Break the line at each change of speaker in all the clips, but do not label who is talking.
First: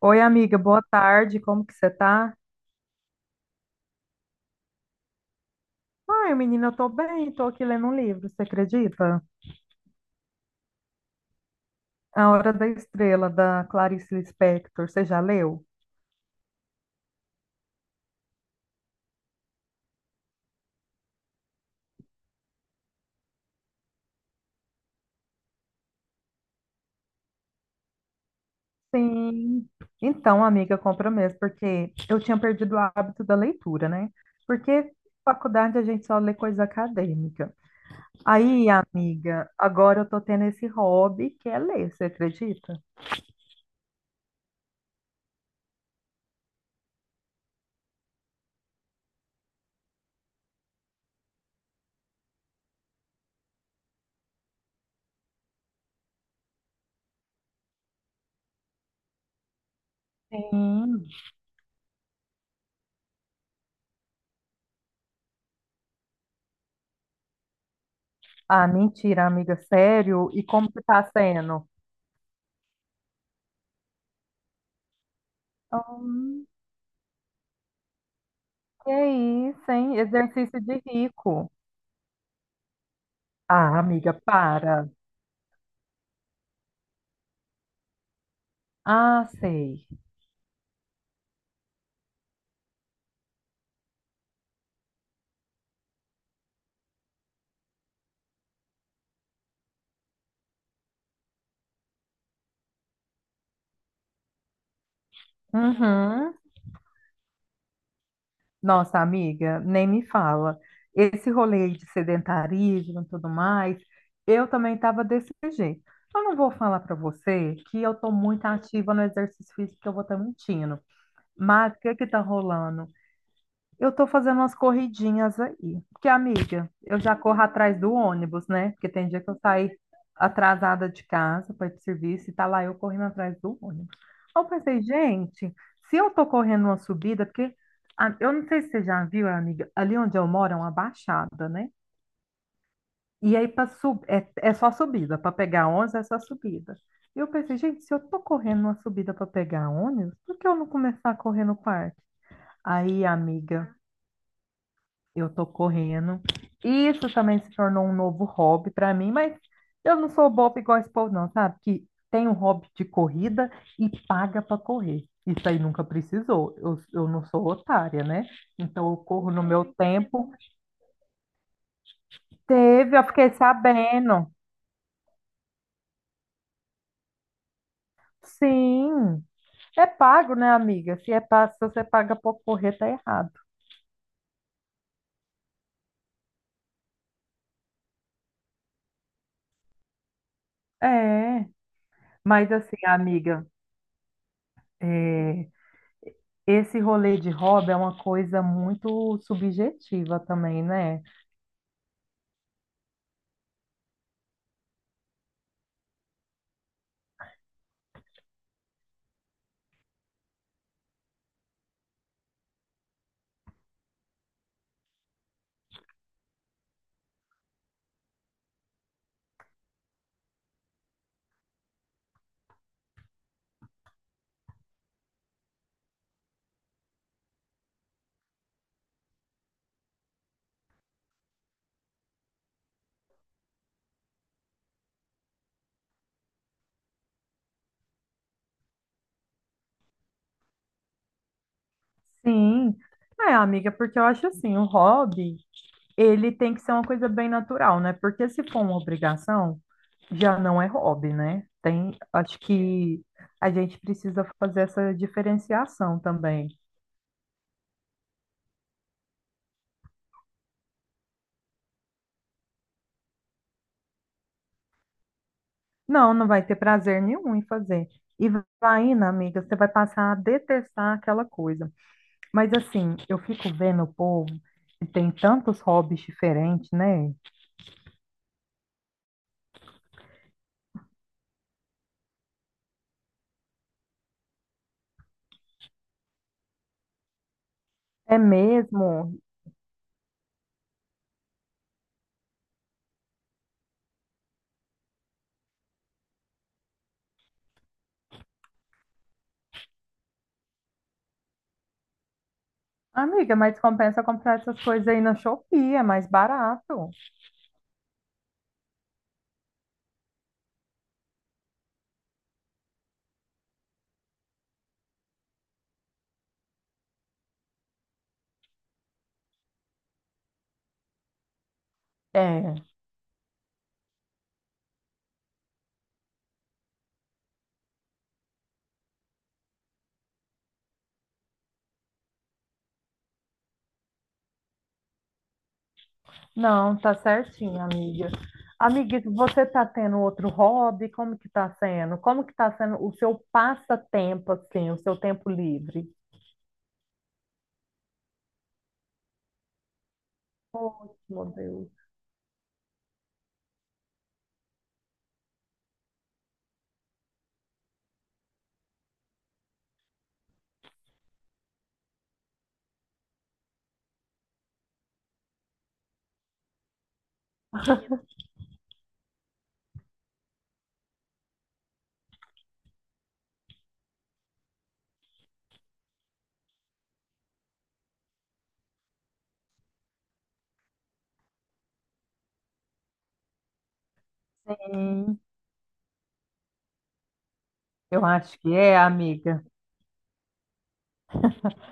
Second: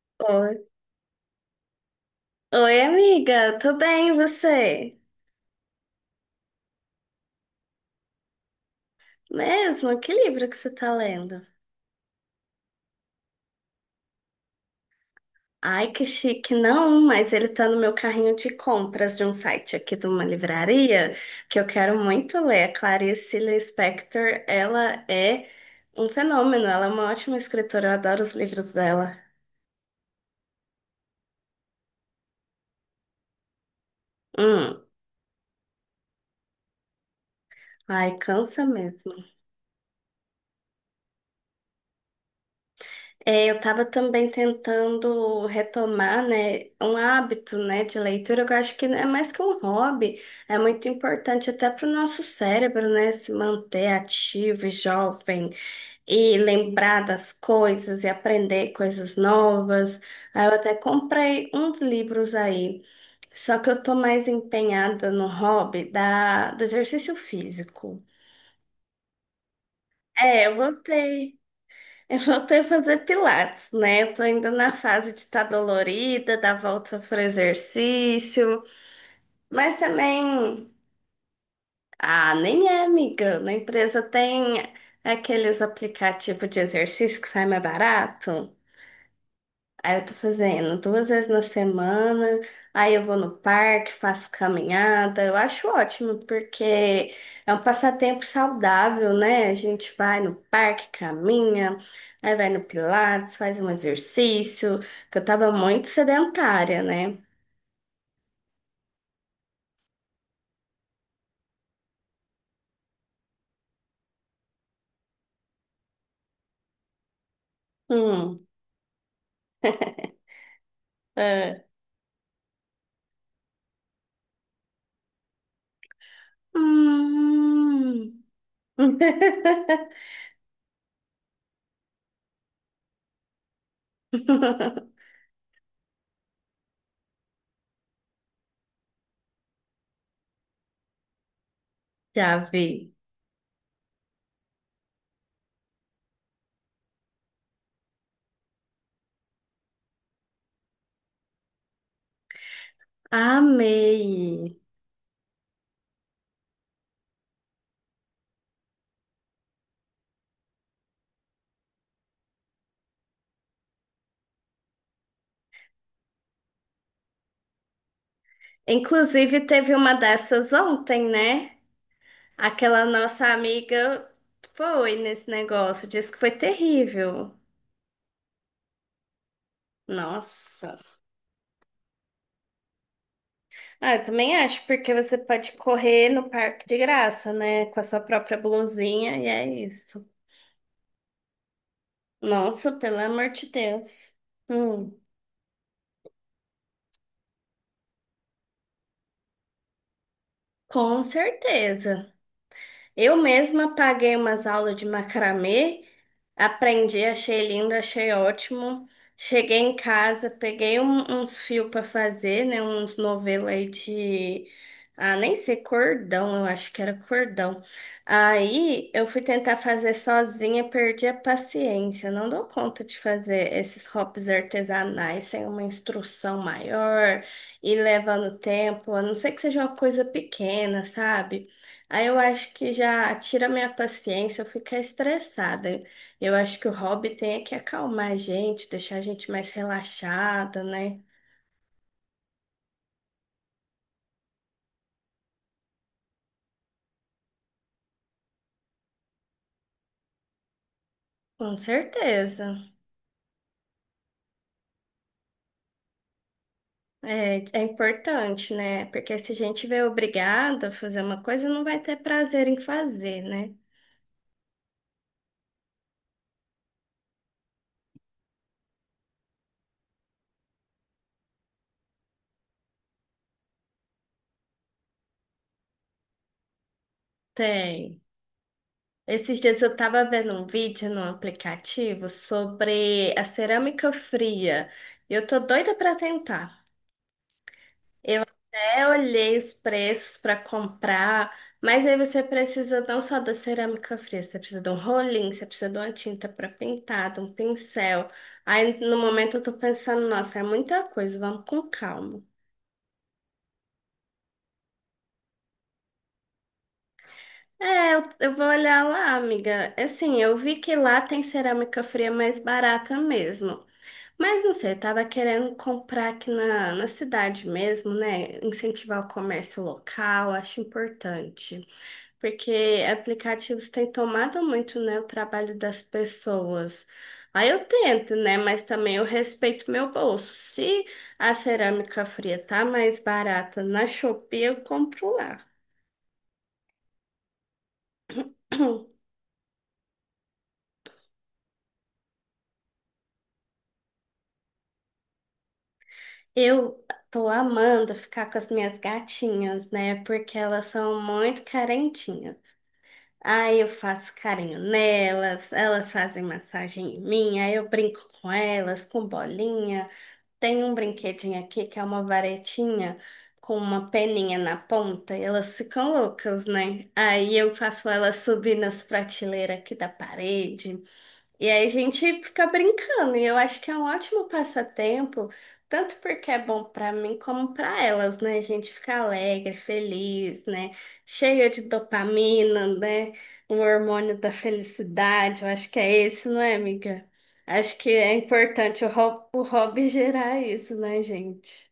Oi,
Oi,
amiga, boa tarde. Como que você tá?
Oi, amiga, tô bem, e você?
Ai, menina, eu tô bem, tô aqui lendo um livro, você acredita?
Mesmo? Que livro que você tá lendo?
A Hora da Estrela, da Clarice Lispector. Você já leu?
Ai, que chique, não, mas ele tá no meu carrinho de compras de um site aqui de uma livraria que eu quero muito ler. A Clarice Lispector, ela é um fenômeno, ela é uma ótima escritora, eu adoro os livros dela.
Sim. Então, amiga, compra mesmo, porque eu tinha perdido o hábito da leitura, né?
Hum,
Porque na faculdade a gente só lê coisa acadêmica.
ai, cansa
Aí,
mesmo.
amiga, agora eu tô tendo esse hobby que é ler, você acredita?
É, eu estava também tentando retomar, né, um hábito, né, de leitura, que eu acho que é mais que um hobby, é muito importante até para o nosso cérebro, né, se manter ativo e jovem e lembrar das coisas e aprender coisas novas. Aí eu até
Sim.
comprei uns livros aí, só que eu tô mais empenhada no hobby da, do exercício físico.
Ah, mentira, amiga, sério? E
É, eu
como que tá
voltei.
sendo?
Eu voltei a fazer pilates, né? Eu tô ainda na fase de estar dolorida, dar volta pro exercício,
Que é isso,
mas
hein? Exercício
também,
de rico.
ah, nem é, amiga. Na
Ah,
empresa
amiga,
tem
para.
aqueles aplicativos de exercício que sai mais barato.
Ah, sei.
Aí eu tô fazendo duas vezes na semana, aí eu vou no parque, faço caminhada. Eu acho ótimo, porque é um passatempo saudável, né? A gente vai no parque, caminha, aí vai no Pilates, faz um exercício, que eu tava muito
Uhum.
sedentária, né?
Nossa, amiga, nem me fala. Esse rolê de sedentarismo e tudo mais, eu também estava desse jeito. Eu não vou falar para você que eu estou muito
Hum.
ativa no exercício físico, que eu vou estar mentindo.
É.
Mas o que que tá rolando? Eu tô fazendo umas corridinhas aí. Porque, amiga, eu já corro atrás do
Hum.
ônibus, né? Porque tem dia que eu saio atrasada de casa para ir pro serviço e tá lá eu correndo atrás do ônibus. Aí eu pensei, gente, se eu tô correndo uma subida, porque eu não sei se você já viu, amiga, ali onde eu moro é uma baixada, né?
Já vi.
E aí para sub... é, é só subida, para pegar ônibus é só subida. E eu pensei, gente, se eu tô correndo uma subida para pegar ônibus, por que eu não começar a correr no parque? Aí, amiga.
Amei.
Eu tô correndo. Isso também se tornou um novo hobby para mim, mas eu não sou boba igual esse povo, não, sabe? Que tem um hobby de corrida e paga para correr. Isso aí nunca precisou. Eu não sou otária, né? Então eu corro no
Inclusive,
meu
teve uma
tempo.
dessas ontem, né? Aquela
Teve, eu
nossa
fiquei
amiga
sabendo.
foi nesse negócio, disse que foi terrível.
Sim, é pago, né,
Nossa.
amiga? Se é pago, se você paga para correr, tá errado.
Ah, eu também acho, porque você pode correr no parque de graça, né? Com a sua própria blusinha, e é isso.
É, mas
Nossa,
assim,
pelo amor
amiga,
de Deus. Hum,
é, esse rolê de hobby é uma coisa muito subjetiva também, né?
com certeza. Eu mesma paguei umas aulas de macramê, aprendi, achei lindo, achei ótimo. Cheguei em casa, peguei uns fios para fazer, né? Uns novelos aí de. Ah, nem sei, cordão, eu acho que era cordão. Aí eu fui tentar fazer sozinha, perdi a paciência. Não dou conta de fazer esses hops artesanais sem uma instrução maior e levando tempo, a não ser que seja uma coisa pequena, sabe? Aí eu acho que já tira minha paciência, eu ficar estressada. Eu acho que o hobby tem é que acalmar a gente, deixar a gente mais relaxada, né?
Sim. É, amiga, porque eu acho assim, o hobby, ele tem que ser uma coisa bem natural, né? Porque se for uma obrigação, já não é hobby, né?
Com
Tem, acho
certeza.
que a gente precisa fazer essa diferenciação também.
É, é importante, né? Porque se a gente vê obrigada a fazer uma coisa, não vai ter prazer em fazer, né?
Não, não vai ter prazer nenhum em fazer. E vai, indo, amiga, você vai passar a detestar aquela coisa. Mas assim, eu fico vendo o povo que tem tantos hobbies diferentes, né?
Tem. Esses dias eu tava vendo um vídeo no aplicativo sobre a cerâmica fria. E eu tô doida pra tentar.
É
Eu até
mesmo.
olhei os preços para comprar, mas aí você precisa não só da cerâmica fria, você precisa de um rolinho, você precisa de uma tinta para pintar, de um pincel. Aí no momento eu tô pensando, nossa, é muita coisa, vamos com calma.
Amiga, mas compensa comprar essas coisas aí na Shopee, é mais barato.
É, eu vou olhar lá, amiga. Assim, eu vi que lá tem cerâmica fria mais barata mesmo. Mas não sei, eu tava querendo comprar aqui na cidade mesmo, né? Incentivar o comércio local, acho importante.
É,
Porque aplicativos têm tomado muito, né, o trabalho das pessoas. Aí eu tento, né, mas também eu respeito meu bolso. Se a cerâmica fria tá mais barata na Shopee, eu compro lá.
não, tá certinho, amiga. Amiga, você tá tendo outro hobby? Como que tá sendo? Como que tá sendo o seu passatempo, assim, o seu tempo livre?
Eu tô amando ficar com as minhas gatinhas, né, porque elas
Oh,
são
meu
muito
Deus.
carentinhas. Aí eu faço carinho nelas, elas fazem massagem em mim, aí eu brinco com elas, com bolinha. Tem um brinquedinho aqui que é uma varetinha com uma peninha na ponta e elas ficam loucas, né? Aí eu faço elas subir nas prateleiras aqui da parede. E aí a gente fica brincando, e eu acho que é um ótimo passatempo, tanto porque é bom para mim como para elas, né? A gente fica alegre, feliz, né? Cheio de dopamina, né? O hormônio da
Sim,
felicidade, eu acho que é esse, não é, amiga? Acho que
eu
é
acho que é,
importante o
amiga.
hobby gerar isso, né, gente?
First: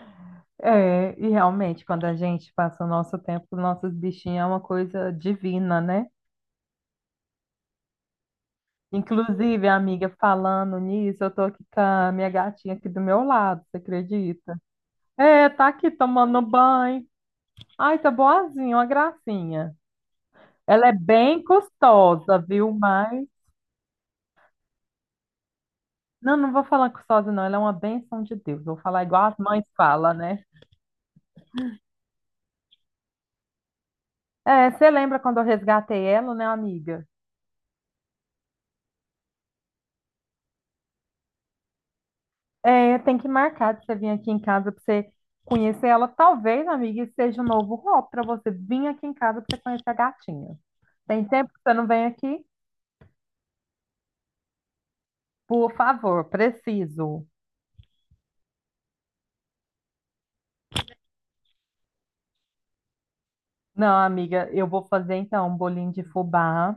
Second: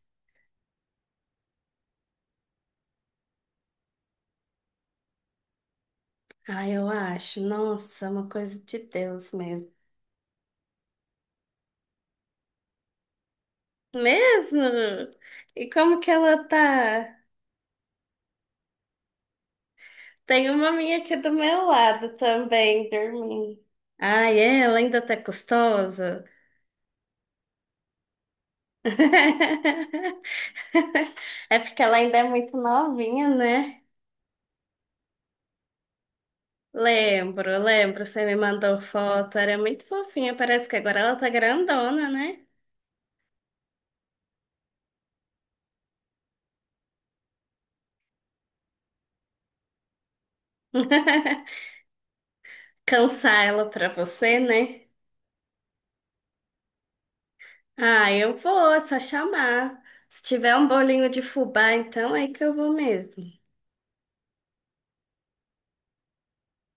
É, e realmente, quando a gente passa o nosso tempo com nossos bichinhos, é uma coisa divina, né?
Ah, eu acho. Nossa, é uma coisa de Deus
Inclusive,
mesmo.
amiga, falando nisso, eu tô aqui com a minha gatinha aqui do meu lado, você acredita?
Mesmo?
É, tá
E
aqui
como que
tomando
ela
banho.
tá?
Ai, tá boazinha, uma gracinha.
Tem uma
Ela é
minha aqui do
bem
meu lado
custosa, viu?
também,
Mas.
dormindo. Ai, é? Ela ainda tá gostosa?
Não, não vou falar custosa, não. Ela é uma benção de Deus. Vou falar igual as mães falam, né?
É porque ela ainda é muito novinha, né?
É, você lembra quando eu resgatei ela, né, amiga?
Lembro, lembro, você me mandou foto, era muito fofinha, parece que agora ela tá grandona, né?
É, tem que marcar de você vir aqui em casa para você conhecer ela. Talvez, amiga, isso seja um novo hobby para você vir aqui em casa para você conhecer a gatinha. Tem tempo que você não vem aqui?
Cansar ela pra você, né?
Por favor, preciso.
Ah, eu vou, é só chamar. Se tiver um bolinho de fubá, então é que eu vou mesmo.
Não, amiga, eu vou fazer então um bolinho de fubá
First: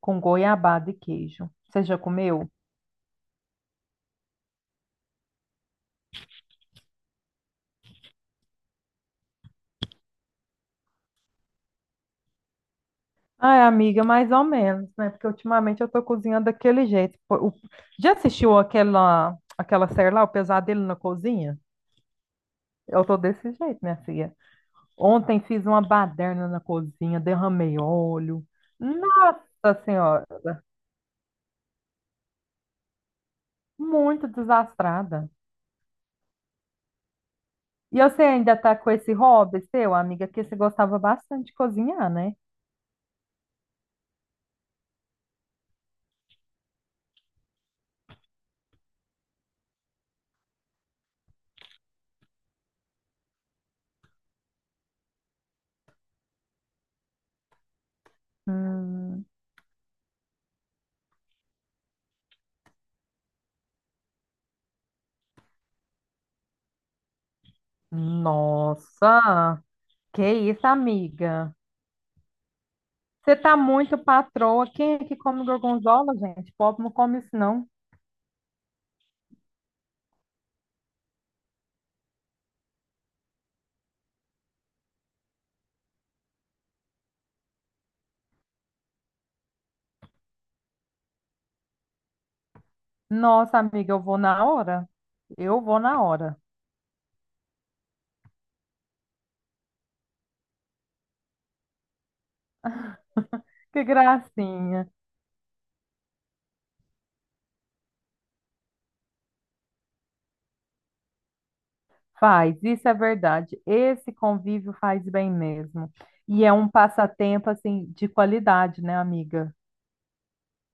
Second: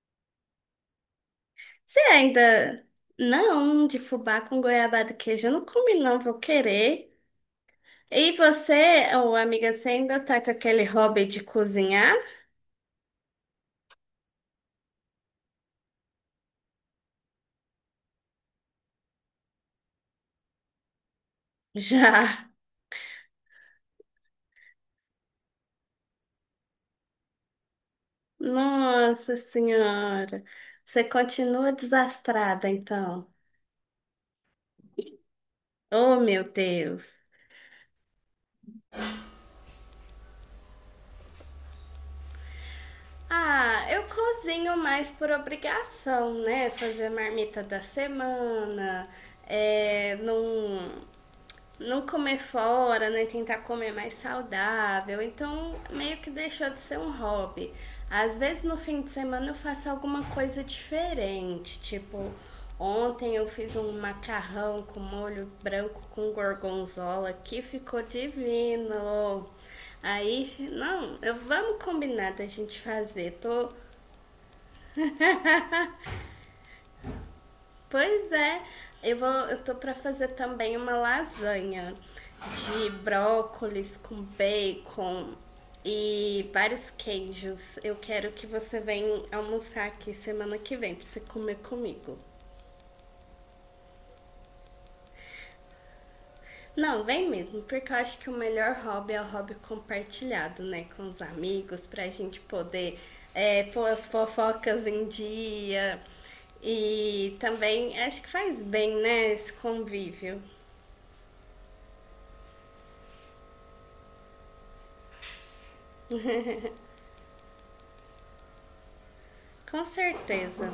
com goiabada e queijo. Você já
Você
comeu?
ainda. Não, de fubá com goiabada e queijo, eu não comi, não, vou querer. E você, ô amiga, você ainda tá com aquele hobby de cozinhar?
Ai, amiga, mais ou menos, né? Porque ultimamente eu tô cozinhando daquele jeito. Pô, o- Já assistiu aquela série lá, O Pesadelo na Cozinha?
Já.
Eu tô desse jeito, minha filha. Ontem fiz uma baderna na cozinha, derramei óleo.
Nossa
Nossa Senhora,
Senhora. Você continua desastrada, então.
muito desastrada.
Oh, meu Deus.
E você ainda tá com esse hobby seu, amiga, que você gostava bastante de cozinhar, né?
Ah, eu cozinho mais por obrigação, né? Fazer marmita da semana, é, não, não comer fora, né? Tentar comer mais saudável. Então, meio que deixou de ser um hobby. Às vezes no fim de
Hum,
semana eu faço alguma coisa diferente, tipo, ontem eu fiz um macarrão com molho branco com gorgonzola que ficou divino.
nossa, que
Aí,
isso,
não, eu,
amiga.
vamos combinar da gente
Você
fazer.
tá
Tô
muito patroa. Quem é que come gorgonzola, gente? Pobre não come isso, não.
Pois é, eu vou, eu tô pra fazer também uma lasanha de brócolis com bacon e vários queijos. Eu quero que você venha almoçar aqui semana que vem pra você comer comigo.
Nossa, amiga, eu vou na hora. Eu vou na hora.
Não, vem mesmo, porque eu acho que o melhor hobby é o hobby compartilhado, né, com os amigos, pra gente poder é,
Que
pôr as fofocas
gracinha.
em dia. E também acho que faz bem, né, esse convívio.
Faz, isso é verdade. Esse convívio faz bem mesmo. E é um passatempo assim de qualidade, né, amiga?
Com certeza.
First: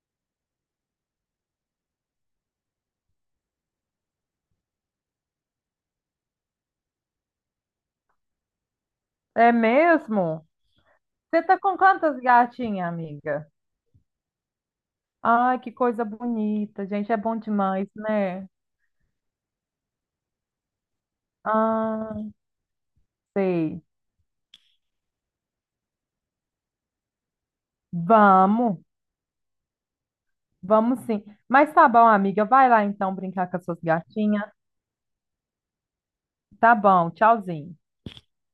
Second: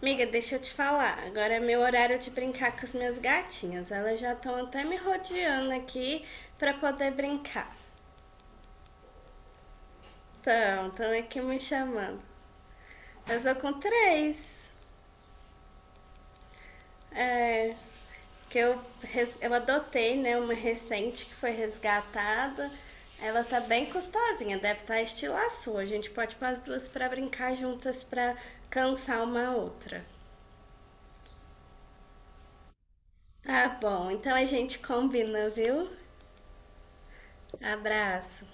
Amiga, deixa eu te falar. Agora é meu horário de brincar com as minhas gatinhas. Elas já estão até me rodeando aqui para poder brincar.
É mesmo?
Então, estão aqui
Você
me
tá com quantas
chamando.
gatinhas,
Eu
amiga?
tô com três.
Ai, que coisa bonita, gente, é bom
É,
demais, né?
que eu, res- eu adotei, né? Uma recente que foi
Ah,
resgatada. Ela tá
sei.
bem custosinha, deve estar estilo a sua. A gente pode pôr as duas para brincar juntas para
Vamos,
cansar uma a outra.
vamos sim. Mas tá bom, amiga, vai lá então brincar com as
Tá
suas
bom, então a
gatinhas.
gente combina, viu?
Tá bom, tchauzinho.
Abraço.